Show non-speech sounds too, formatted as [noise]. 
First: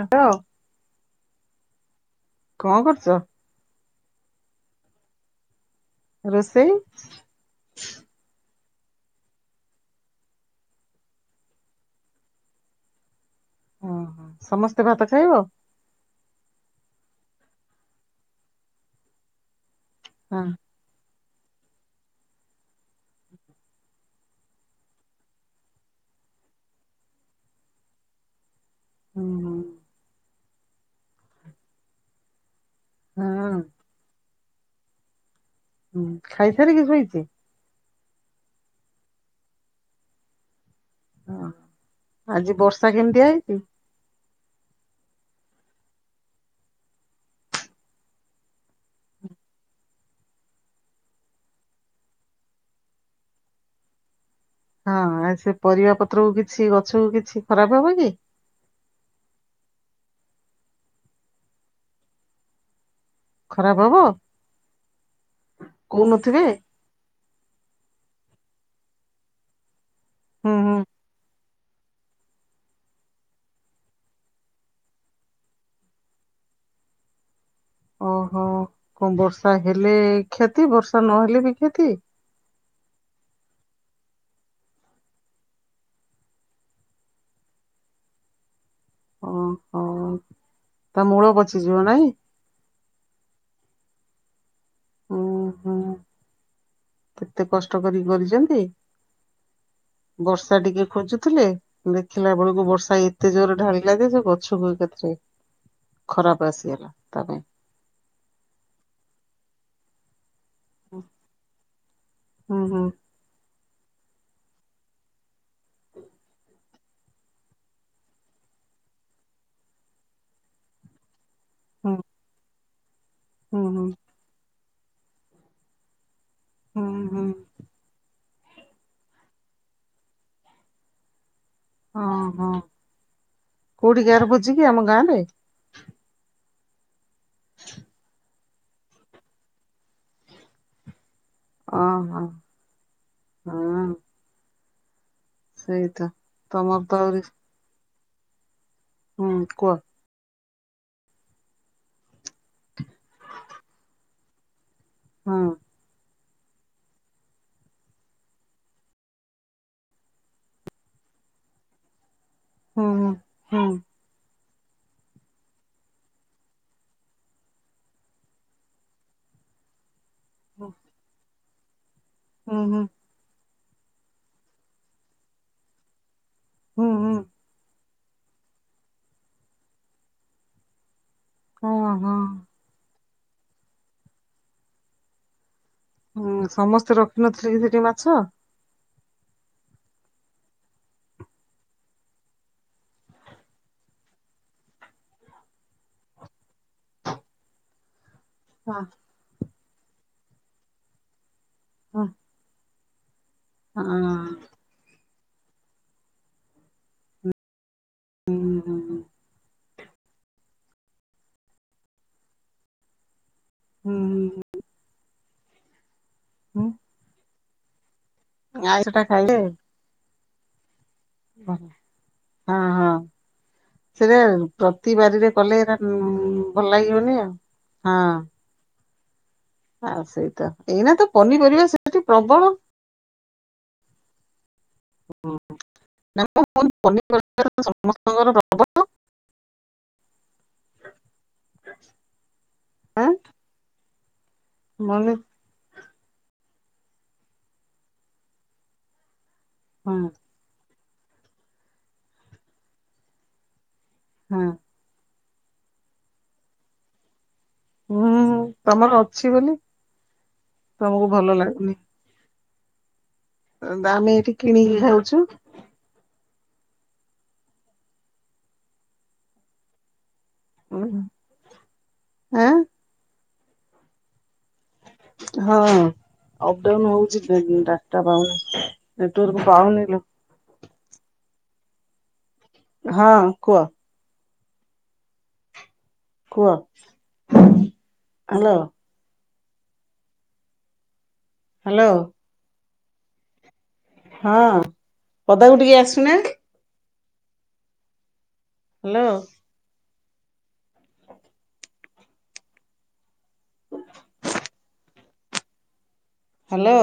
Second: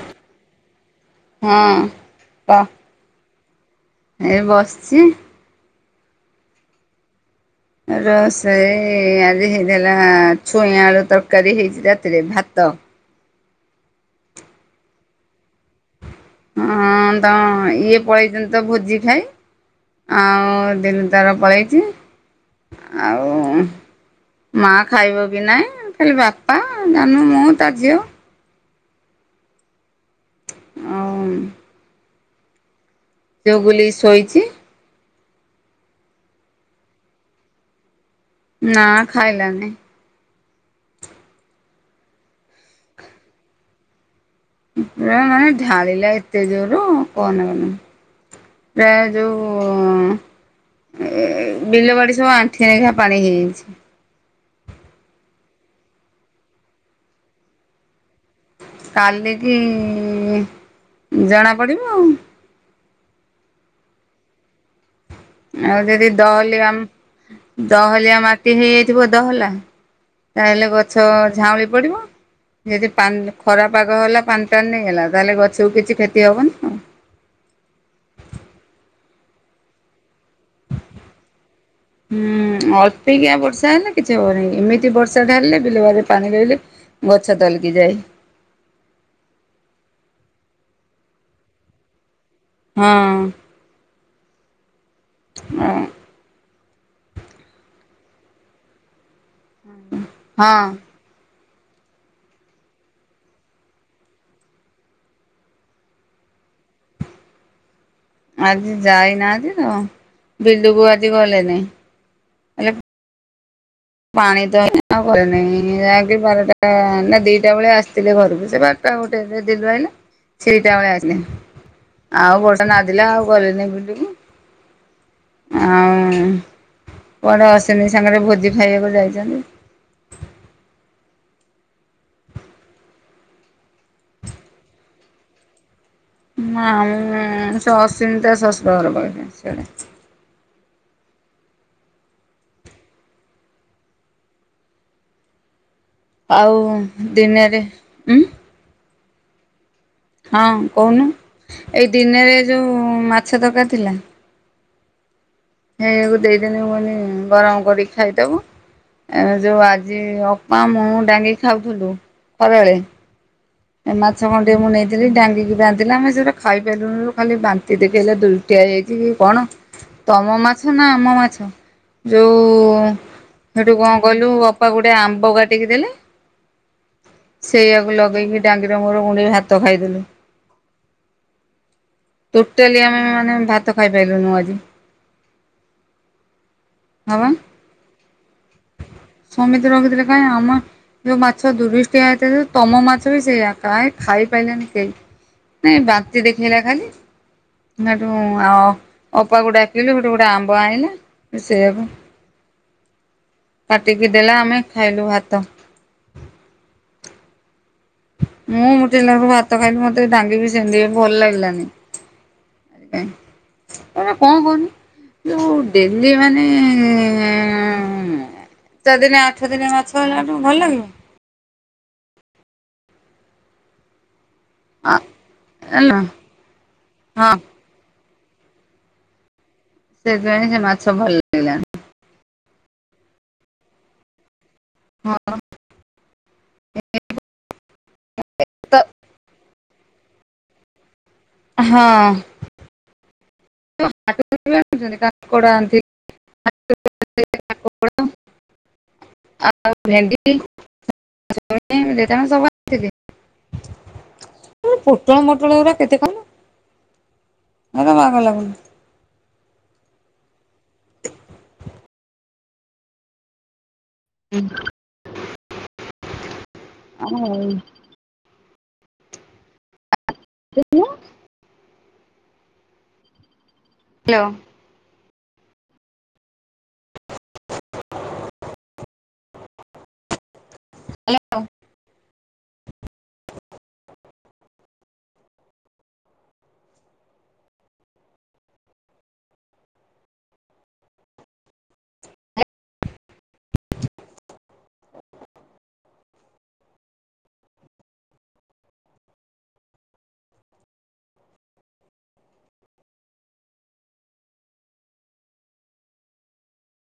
ହ ତ। ହଁ କ? କଁ କରୁଚ? ଏ ବସିଚି। ରୋଷେଇ? ରୋଷେଇ ଆଜି ହେଇଥିଲା ଛୁଇଁ ଆଳୁ ତରକାରୀ ହେଇଚି ରାତିରେ ଭାତ। ହଁ ହଁ! ସମସ୍ତେ ଭାତ ଖାଇବ? ହଁ ତ ଇଏ ପଳେଇଚନ୍ତି ତ ଭୋଜି ଖାଇ ହୁଁ ଆଉ [unintelligible] ତାର ପଳେଇଚି ଆଉ‌ ଉମ୍ ମା ଖାଇବ କି ନାହିଁ ଖାଲି ବାପା, ଜାନୁ, ମୁଁ, ତା ଝିଅ। ହଁ ହଁ! ଆଉମ୍ ହଁ ଯୋଉ ବୁଲି ଶୋଇଚି। ହୁଁ ଖାଇସାରିକି ଶୋଇଚି? ନା ଖାଇଲାନି। ଓହୋ! ଆଜି ବର୍ଷା କେମିତିଆ ହେଇଚି? ପୁରା ମାନେ ଢାଳିଲା ଏତେ ଜୋରୋ କହନା କହନା। ପ୍ରାୟ ଯଉଁ ଏ ବିଲବାଡି ସବୁ ଆଣ୍ଠି ଆଖିଆ ପାଣି ହେଇଯାଇଚି। ହଁ ଆ ସେ ପରିବା ପତ୍ରକୁ କିଛି ଗଛକୁ କିଛି ଖରାପ ହବ କି? କାଲିକି ଜଣା ପଡିବ ଆଉ। ଖରାପ ହବ? ଆଉ ଯଦି କହୁନଥିବେ ଦହଲିଆମ ଦହଲିଆ ମାଟି ହେଇଯାଇଥିବ ଦହଲା। ହୁଁ ତାହେଲେ ହୁଁ ଗଛ ଝାଉଁଳି ପଡିବ‌। ଯଦି ପାନ୍ ଖରା ପାଗ ହେଲା ପାନ୍ ଟାଣି ନେଇ ହେଲା ତାହେଲେ ଗଛକୁ କିଛି କ୍ଷତି ହବନି। ଆଉ। ଓହୋ କଁ ବର୍ଷା ହେଲେ କ୍ଷତି ବର୍ଷା ନହେଲେ ବି କ୍ଷତି। ହୁଁ ଅଳ୍ପିକିଆ ବର୍ଷା ହେଲେ କିଛି ହବ ନାହିଁ। ଏମିତି ବର୍ଷା ଢାହାରିଲେ ବିଲବାଡ଼ିରେ ପାଣି ରହିଲେ ବଛା ତଲକି ଯାଇ। ଓହୋ ତା ମୂଳ ପଚିଯିବ ନାଇଁ? ହଁ! ଉଁ ଆ। ହୁଁ କେତେ କଷ୍ଟ କରିକି କରିଚନ୍ତି ବର୍ଷା ହଁ ଟିକେ ଖୋଜୁଥିଲେ। ଦେଖିଲା ବେଳକୁ ବର୍ଷା ଏତେ ଜୋରରେ ଢାଳିଲା ଯେ ସେ ଗଛକୁ ଏକାଥରେ ଖରାପ ଆସିଗଲା ତା ପାଇଁ। ଆଜି ଯାଇନାହାନ୍ତି ତ ବିଲୁକୁ ଆଜି ଗଲେନି। ହୁଁ ହେଲେ ହୁଁ। ପାଣି ତ ଆଉ ଘରେ ନାଇଁ ଯାହାକି ବାରଟା ନା ଦିଟା ବେଳେ ଆସିଥିଲେ ଘରକୁ ସେ ବା ଟା ଗୋଟେ [unintelligible] ସେଇଟା ବେଳେ ଆଇଲେ। ଆଉ ବର୍ଷା ନାଦିଲା ଆଉ ହୁଁ ଗଲେନି ହୁଁ ବିଲୁକୁ। ଆଉଁ ହୁଁ ହୁଁ ହୁଁ। ପରେ ଅଶନି ସାଙ୍ଗରେ ଭୋଜି ଖାଇବାକୁ ଯାଇଚନ୍ତି‌। ହଁ ହଁ! କୋଉଠି ଗାର ଭୋଜି କିି ଆମ ଗାଁରେ? ନା ମୁଁ ସସିମି ତା ଶଶୁର ଘର କୁଆଡେ ସେଆଡେ। ଓ ହୋ ହୁଁ। ସେଇତ। ଆଉ ତମର ତ ଆହୁରି ଦିନରେ ଉଁ ହୁଁ କୁହ? ହଁ କହୁନୁ ଏଇ ଦିନରେ ଯୋଉ ମାଛ ତର୍କାରି ଥିଲା ହଁ। ଏଁ ଆକୁ ଦେଇଦେନି ମୁ କହିନି ଗରମ୍ କରିକି ଖାଇଦବୁ ଏଣେ ଯୋଉ ଆଜି ଅପା ମୁଁ ଦାଙ୍ଗି ଖାଉଥୁଲୁ ହୁଁ ହୁଁ ହୁଁ। ମାଛ ଖଣ୍ଡିଏ ମୁଁ ନେଇଥିଲି ଡାଙ୍ଗିକି ରାନ୍ଧିଲା ଆମେ ସେଇଠୁ ଖାଇପାଇଲୁନିଲ ଖାଲି ବାନ୍ତି ଦେଖେଇଲା ଦୁ ଟିଆ ହେଇ ଯାଇଛି କି କଣ ତମ ମାଛ ନା ଆମ ମାଛ ଯଉ ଉଁ ହୁଁ। ହେଠୁ କଣ କଲୁ ମୋ ଅପା ଗୋଟେ ଆମ୍ବ କାଟିକି ଦେଲେ ହୁଁ ହୁଁ। ସେଇଆକୁ ଲଗେଇକି ଡାଙ୍ଗିର ମୋର ଗୁଣ୍ଡିଏ ଭାତ ଖାଇଦେଲୁ। ହଁ ହଁ। ଟୋଟାଲି ଆମେ ମାନେ ଭାତ ଖାଇପାଇଲୁନୁ ଆଜି। ହୁଁ ସମସ୍ତେ ହଁ ରଖିନଥିଲେ କି ସେଠି ମାଛ? ସମତେ ରଖିଥିଲେ କାଇଁ ଆମା ଯଉ ମାଛ ଦୂୃଷ୍ଟିଆ ହେଇଥାଏ ତମ ମାଛ ବି ସେଇଆ କାଁଇ ଖାଇପାରିଲାନି କେହି ନାଇଁ ବାନ୍ତି ଦେଖେଇଲା ଖାଲି ନାଠୁ ଅ ହଁ ଅପାକୁ ଡାକିଲି ଗୋଟେ ଗୋଟେ ଆମ୍ବ ଆଇଁଲା ସେଇୟାକୁ ହଁ। କାଟିକି ଦେଲା ହଁ। ଆମେ ଖାଇଲୁ ଭାତ। ହୁଁ ମୁଁ ମୋଟିଏ ଲାଗୁ ଭା ତ ଖାଇଲି ମତେ ଡାଙ୍ଗିବି ସେମିତି ଭଲ୍ ଲାଗିଲାନି କାଇଁ ଏରା ଙ୍କ ହୁଁ କୁହନି ଯଉ ଡେଲି ମାନେ ହୁଁ। ଆଇଁଷ ଟା ଚାର୍ ଦିନି ଖାଇଲେ ଆଠ ଦିନି ମାଛ ହେଲାଟୁ ଭଲ୍ ଲାଗିବ ଓ ହଁ ହଁ ସେତେବେଳେକୁ ଆ ପ୍ରତି ବାରିରେ କଲେ ଏରା ହେଲା ଭଲ୍ ଲାଗିବନି ଆଉ ହଁ ହଁ। ଆଉ ସେଥିପାଇଁ ସେଇତ ସେ ମାଛ ଏଇନା ତ ଭଲ ଲାଗିଲାନି। ପନିପରିବା ସେଠି ପ୍ରବଳ ହଁ [unintelligible] ସମସ୍ତଙ୍କର ତ ଆ ହଁ। ଆଁ? [unintelligible] [unintelligible] ମନେ ଆଉ ହଁ ଭେଣ୍ଡି [unintelligible] ହଁ। ଏଇ ପୋଟଳ ମୋଟଳ ଗୁରା କେତେ କଣ ହେରା ହୁଁ ବାଗଲାଗୁନି। ତମର ଅଛି ବଲି ତମକୁ ଭଲ ଲାଗୁନି। ଏ ଦାମେ ଏଇଠି କିଣିକି ଖାଉଛୁ [unintelligible] ଉଁ ହୁଁ ଆଁ। ହାଲୋ। ହଁ। ଅପ ଡାଉନ ହଉଛି [unintelligible] ଡାଟା ପାଉନି। ନେଟୱର୍କ ପାଉନିଲ। ହ୍ୟାଲୋ! ହଁ, କୁହ? କୁହ? ହ୍ୟାଲୋ? ହ୍ୟାଲୋ? ହଁ, ପଦାକୁ ଟିକେ ଆସୁନା ହ୍ୟାଲୋ? [inaudible] ହ୍ୟାଲୋ?